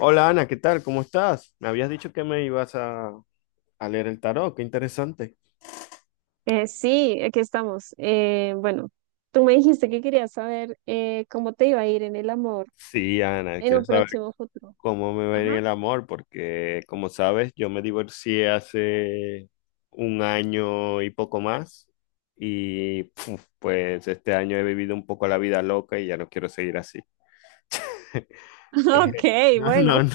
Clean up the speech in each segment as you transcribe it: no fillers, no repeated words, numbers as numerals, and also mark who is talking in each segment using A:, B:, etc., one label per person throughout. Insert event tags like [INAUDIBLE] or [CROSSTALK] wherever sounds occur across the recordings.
A: Hola Ana, ¿qué tal? ¿Cómo estás? Me habías dicho que me ibas a leer el tarot, qué interesante.
B: Sí, aquí estamos. Bueno, tú me dijiste que querías saber cómo te iba a ir en el amor
A: Sí, Ana,
B: en
A: quiero
B: un
A: saber
B: próximo futuro.
A: cómo me va a ir en
B: Ajá.
A: el amor, porque como sabes, yo me divorcié hace un año y poco más, y puf, pues este año he vivido un poco la vida loca y ya no quiero seguir así.
B: [LAUGHS] Ok,
A: Eh, no, no,
B: bueno.
A: no,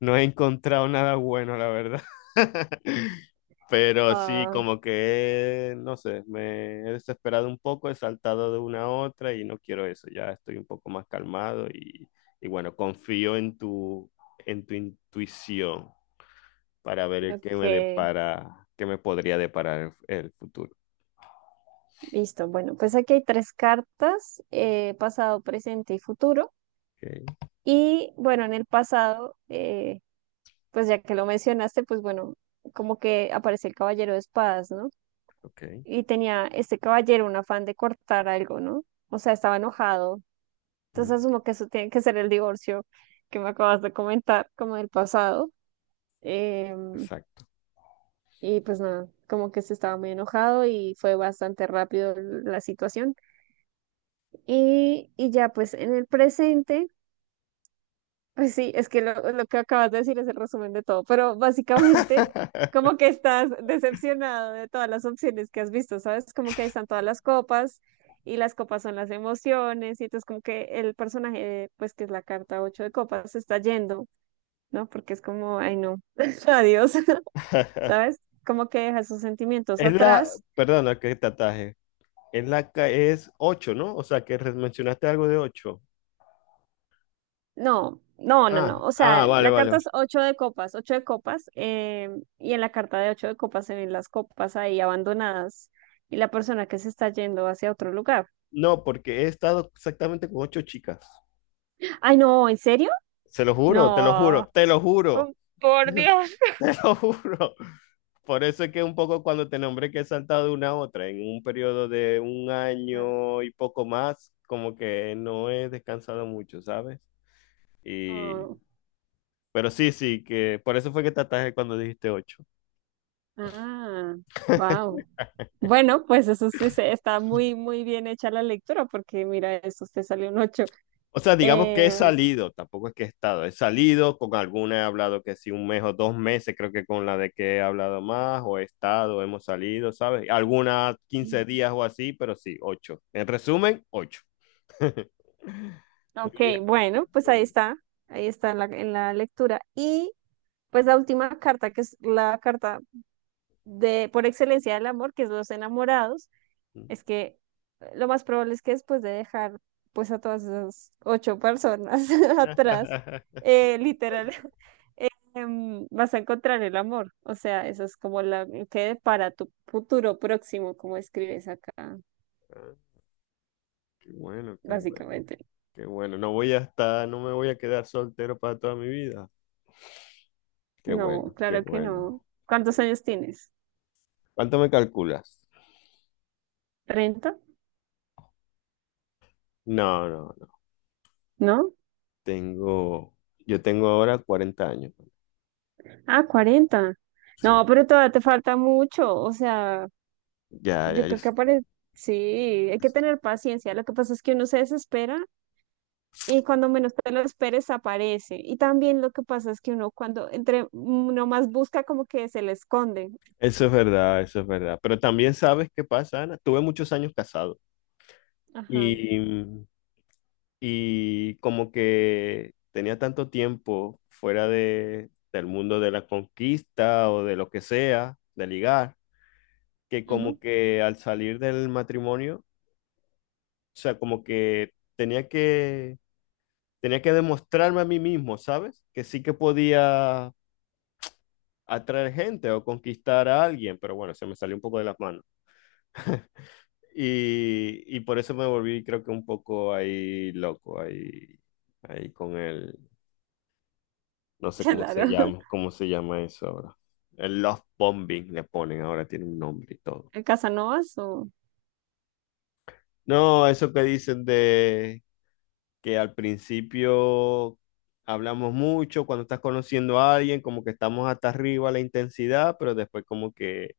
A: no he encontrado nada bueno, la verdad. [LAUGHS] Pero sí,
B: Ah,
A: como que, no sé, me he desesperado un poco, he saltado de una a otra y no quiero eso, ya estoy un poco más calmado y bueno, confío en tu intuición para ver el que me
B: ok,
A: depara, qué me podría deparar el futuro.
B: listo. Bueno, pues aquí hay tres cartas, pasado, presente y futuro.
A: Ok,
B: Y bueno, en el pasado, pues ya que lo mencionaste, pues bueno, como que aparece el caballero de espadas, ¿no?
A: ok,
B: Y tenía este caballero un afán de cortar algo, ¿no? O sea, estaba enojado.
A: mm,
B: Entonces asumo que eso tiene que ser el divorcio que me acabas de comentar, como del pasado. Em,
A: exacto.
B: y pues nada, como que se estaba muy enojado y fue bastante rápido la situación. Y ya pues en el presente, pues sí, es que lo que acabas de decir es el resumen de todo, pero básicamente como
A: [LAUGHS]
B: que estás decepcionado de todas las opciones que has visto, ¿sabes? Como que ahí están todas las copas. Y las copas son las emociones, y entonces como que el personaje, pues que es la carta ocho de copas, se está yendo, ¿no? Porque es como, ay, no, [LAUGHS] adiós, [LAUGHS] ¿sabes? Como que deja esos sentimientos
A: Es la,
B: atrás.
A: perdona que te ataje, es la es 8, ¿no? O sea, que mencionaste algo de 8.
B: No, no, no, no.
A: Ah,
B: O
A: ah,
B: sea,
A: vale,
B: la carta
A: vale.
B: es ocho de copas, y en la carta de ocho de copas se ven las copas ahí abandonadas y la persona que se está yendo hacia otro lugar.
A: No, porque he estado exactamente con 8 chicas.
B: Ay, no, ¿en serio?
A: Se lo juro, te lo juro,
B: No.
A: te lo juro,
B: Oh, por Dios.
A: [LAUGHS] te lo juro. Por eso es que un poco cuando te nombré que he saltado de una a otra en un periodo de un
B: Claro.
A: año y poco más, como que no he descansado mucho, ¿sabes? Y
B: Oh.
A: pero sí, sí, que por eso fue que te atajé cuando dijiste 8.
B: Ah, wow. Bueno, pues eso sí está muy, muy bien hecha la lectura, porque mira, eso te salió un 8.
A: O sea, digamos que he
B: Eh,
A: salido, tampoco es que he estado, he salido, con alguna he hablado que sí, un mes o dos meses, creo que con la de que he hablado más, o he estado, hemos salido, ¿sabes? Algunas
B: Mm.
A: 15 días o así, pero sí, ocho. En resumen, ocho. [LAUGHS] Muy
B: Ok,
A: bien, muy bien,
B: bueno, pues
A: muy bien.
B: ahí está en la lectura. Y pues la última carta, que es la carta de por excelencia del amor, que es los enamorados, es que lo más probable es que después de dejar pues a todas esas 8 personas [LAUGHS] atrás,
A: [LAUGHS]
B: literal, [LAUGHS] vas a encontrar el amor. O sea, eso es como la que para tu futuro próximo, como escribes acá,
A: Ah, qué bueno, qué bueno,
B: básicamente.
A: qué bueno. No voy a estar, no me voy a quedar soltero para toda mi vida. Qué
B: No,
A: bueno, qué
B: claro que no.
A: bueno.
B: ¿Cuántos
A: Bueno.
B: años tienes?
A: ¿Cuánto me calculas?
B: 30,
A: No, no, no.
B: ¿no?
A: Tengo, yo tengo ahora 40 años. ¿No?
B: Ah, 40.
A: Sí,
B: No, pero todavía te falta mucho. O sea,
A: ya, ya,
B: yo
A: ya.
B: creo que aparece. Sí, hay que tener paciencia. Lo que pasa es que uno se desespera y cuando menos te lo esperes aparece. Y también lo que pasa es que uno cuando entre uno más busca como que se le esconde.
A: Eso es verdad, eso es verdad. Pero también sabes qué pasa, Ana. Tuve muchos años casado
B: Ajá.
A: y, y como que tenía tanto tiempo fuera del mundo de la conquista o de lo que sea, de ligar, que
B: Ujú.
A: como que al salir del matrimonio, o sea, como que tenía que demostrarme a mí mismo, ¿sabes? Que sí que podía atraer gente o conquistar a alguien, pero bueno, se me salió un poco de las manos. Y por eso me volví, creo que un poco ahí loco, ahí con el, no
B: [LAUGHS]
A: sé
B: Claro.
A: cómo se llama eso ahora. El love bombing le ponen ahora, tiene un nombre y todo.
B: ¿En Casanovas o?
A: No, eso que dicen de que al principio hablamos mucho, cuando estás conociendo a alguien, como que estamos hasta arriba la intensidad, pero después como que,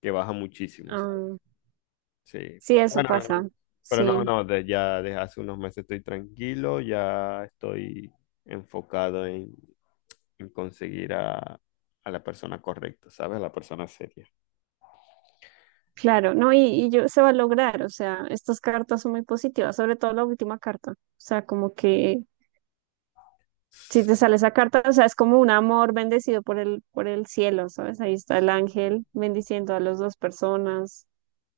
A: que baja muchísimo, ¿sabes?
B: Ah,
A: Sí,
B: sí,
A: pero
B: eso
A: bueno, no,
B: pasa.
A: pero no,
B: Sí.
A: no, ya desde hace unos meses estoy tranquilo, ya estoy enfocado en conseguir a la persona correcta, ¿sabes? A la persona seria.
B: Claro, no, y yo se va a lograr, o sea, estas cartas son muy positivas, sobre todo la última carta, o sea, como que si te sale esa carta, o sea, es como un amor bendecido por el cielo, ¿sabes? Ahí está el ángel bendiciendo a las dos personas.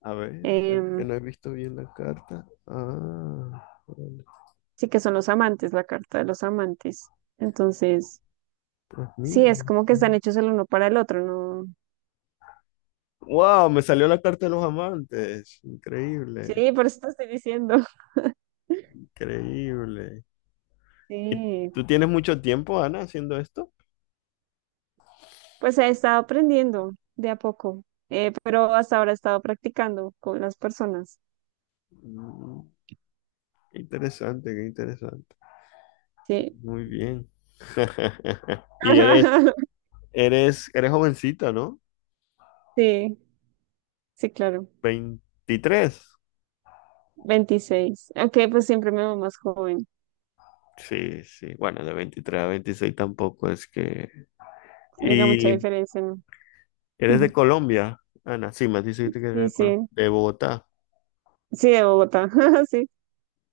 A: A ver, que
B: Em,
A: no he visto bien la carta. Ah, vale,
B: sí que son los amantes, la carta de los amantes. Entonces,
A: pues
B: sí,
A: mira,
B: es
A: no
B: como que están
A: sé.
B: hechos el uno para el otro, ¿no?
A: Wow, me salió la carta de los amantes. Increíble,
B: Sí, por eso te estoy diciendo. [LAUGHS]
A: increíble. ¿Y
B: Sí,
A: tú tienes mucho tiempo, Ana, haciendo esto?
B: pues he estado aprendiendo de a poco, pero hasta ahora he estado practicando con las personas.
A: Mm, qué interesante, qué interesante.
B: Sí.
A: Muy bien. [LAUGHS] Y eres,
B: [LAUGHS]
A: eres, eres jovencita, ¿no?
B: Sí, sí, claro.
A: 23.
B: 26. Ok, pues siempre me veo más joven.
A: Sí, sí. Bueno, de 23 a 26 tampoco es que.
B: Haga mucha
A: Y
B: diferencia, ¿no?
A: eres de
B: [LAUGHS]
A: Colombia, Ana. Sí, me dijiste que eres
B: Sí,
A: de Colombia.
B: sí,
A: De Bogotá.
B: sí, de Bogotá, [LAUGHS] sí.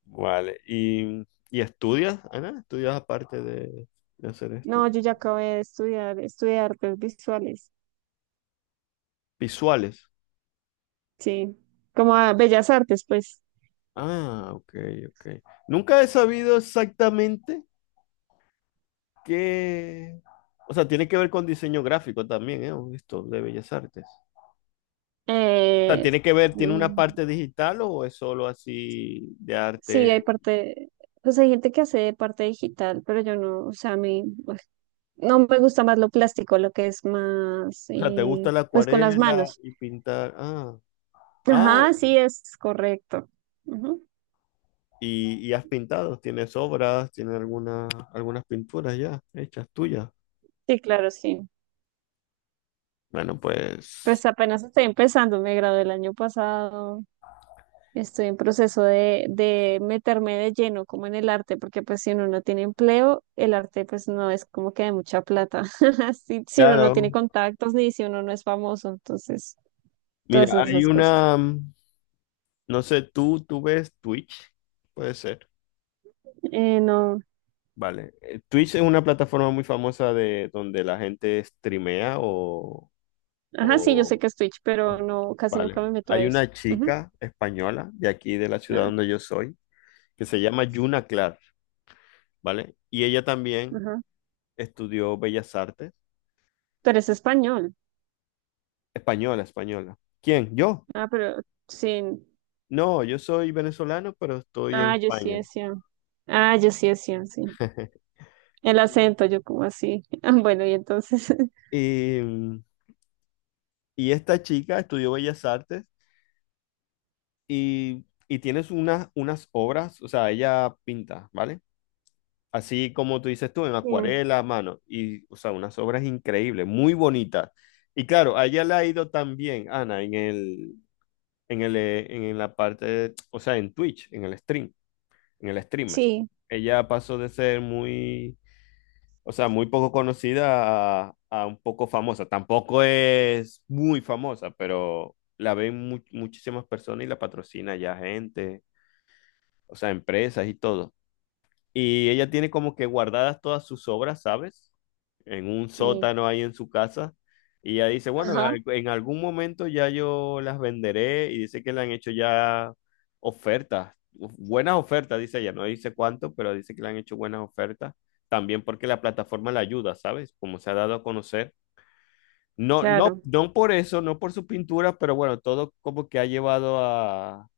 A: Vale. ¿Y estudias, Ana? ¿Estudias aparte de hacer
B: No,
A: esto?
B: yo ya acabé de estudiar, estudié artes visuales,
A: Visuales.
B: sí, como a bellas artes, pues.
A: Ah, ok, ok. Nunca he sabido exactamente qué. O sea, tiene que ver con diseño gráfico también, ¿eh? Esto de Bellas Artes. O sea,
B: Eh,
A: tiene que ver, ¿tiene una
B: mm,
A: parte digital o es solo así de
B: sí, hay
A: arte?
B: parte, pues hay gente que hace parte digital, pero yo no, o sea, a mí, pues, no me gusta más lo plástico, lo que es más,
A: O sea, ¿te gusta la
B: pues con las
A: acuarela
B: manos.
A: y pintar? Ah, ah,
B: Ajá, sí, es correcto. Ujú.
A: y has pintado, tienes obras, tienes algunas pinturas ya hechas tuyas.
B: Sí, claro, sí.
A: Bueno,
B: Pues
A: pues,
B: apenas estoy empezando, me gradué el año pasado. Estoy en proceso de meterme de lleno como en el arte, porque pues si uno no tiene empleo, el arte pues no es como que de mucha plata, [LAUGHS] si, si uno no
A: claro.
B: tiene contactos ni si uno no es famoso, entonces todas
A: Mira, hay
B: esas cosas.
A: una, no sé, tú ves Twitch, puede ser.
B: No,
A: Vale. Twitch es una plataforma muy famosa de donde la gente streamea o,
B: ajá, sí, yo sé
A: o
B: que es Twitch, pero no, casi nunca
A: Vale.
B: me meto a
A: Hay
B: eso.
A: una
B: Ujú,
A: chica española de aquí, de la ciudad
B: ah,
A: donde yo soy, que se llama Yuna Clark, ¿vale? Y ella también
B: ajá.
A: estudió Bellas Artes.
B: Pero es español.
A: Española, española. ¿Quién? ¿Yo?
B: Ah, pero sí.
A: No, yo soy venezolano, pero estoy en
B: Ah, yo sí
A: España.
B: decía. Ah, yo sí decía, sí.
A: [LAUGHS]
B: El acento, yo como así. [LAUGHS] Ah, bueno, y entonces. [LAUGHS]
A: Y, mm, y esta chica estudió Bellas Artes y tienes unas obras, o sea, ella pinta, ¿vale? Así como tú dices tú, en
B: Sí,
A: acuarela, mano. Y, o sea, unas obras increíbles, muy bonitas. Y claro, a ella le ha ido también, Ana, en la parte, o sea, en Twitch, en el stream, en el streamer.
B: sí,
A: Ella pasó de ser muy, o sea, muy poco conocida a un poco famosa. Tampoco es muy famosa, pero la ven muchísimas personas y la patrocina ya gente, o sea, empresas y todo. Y ella tiene como que guardadas todas sus obras, ¿sabes? En un
B: sí.
A: sótano ahí en su casa. Y ella dice, bueno,
B: Ajá.
A: en algún momento ya yo las venderé y dice que le han hecho ya ofertas, uf, buenas ofertas, dice ella, no dice cuánto, pero dice que le han hecho buenas ofertas, también porque la plataforma la ayuda, ¿sabes? Como se ha dado a conocer. No, no,
B: Claro,
A: no por eso, no por su pintura, pero bueno, todo como que ha llevado a,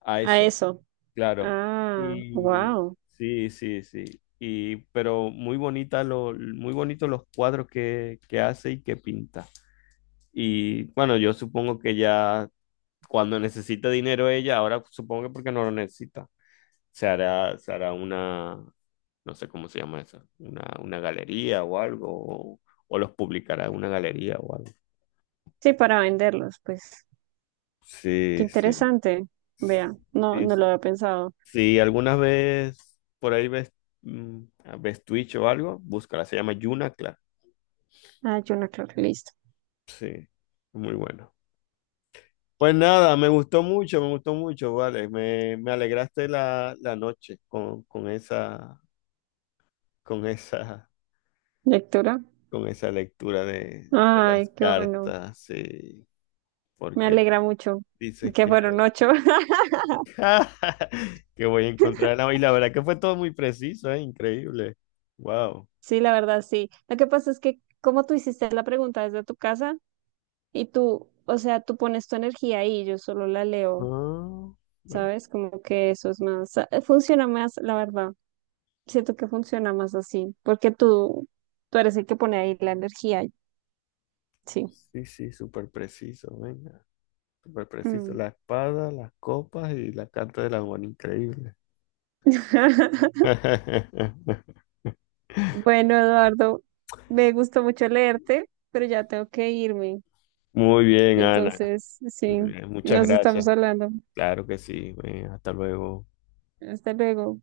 A: a
B: a
A: eso
B: eso.
A: claro.
B: Ah,
A: Y
B: wow.
A: sí, sí, sí. Y, pero muy muy bonitos los cuadros que hace y que pinta. Y bueno, yo supongo que ya cuando necesita dinero ella, ahora supongo que porque no lo necesita, se hará una, no sé cómo se llama eso, una galería o algo, o los publicará en una galería o algo.
B: Sí, para venderlos, pues. Qué
A: Sí, sí.
B: interesante. Vea, no,
A: Sí,
B: no lo había pensado.
A: si alguna vez por ahí ves Twitch o algo, búscala, se llama Yuna Clark.
B: Ah, yo no, claro, listo.
A: Sí, muy bueno. Pues nada, me gustó mucho, vale. Me alegraste la noche con esa, con esa,
B: Lectura.
A: con esa, lectura de las
B: Ay, qué bueno.
A: cartas, sí,
B: Me
A: porque
B: alegra mucho
A: dices
B: que
A: que,
B: fueron 8. [LAUGHS]
A: [LAUGHS] que voy a encontrar la. Y la verdad que fue todo muy preciso, ¿eh? Increíble. Wow.
B: Sí, la verdad, sí. Lo que pasa es que como tú hiciste la pregunta desde tu casa y tú, o sea, tú pones tu energía ahí, yo solo la leo,
A: Ah, bueno.
B: ¿sabes? Como que eso es más, funciona más, la verdad. Siento que funciona más así, porque tú eres el que pone ahí la energía. Sí.
A: Sí, sí, súper preciso, venga. Súper preciso.
B: Mm.
A: La espada, las copas y la carta del amor increíble.
B: [LAUGHS]
A: [LAUGHS]
B: Bueno, Eduardo, me gustó mucho leerte, pero ya tengo que irme.
A: Muy bien, Ana.
B: Entonces, sí,
A: Muy bien, muchas
B: nos
A: gracias.
B: estamos hablando.
A: Claro que sí. Venga, hasta luego.
B: Hasta luego.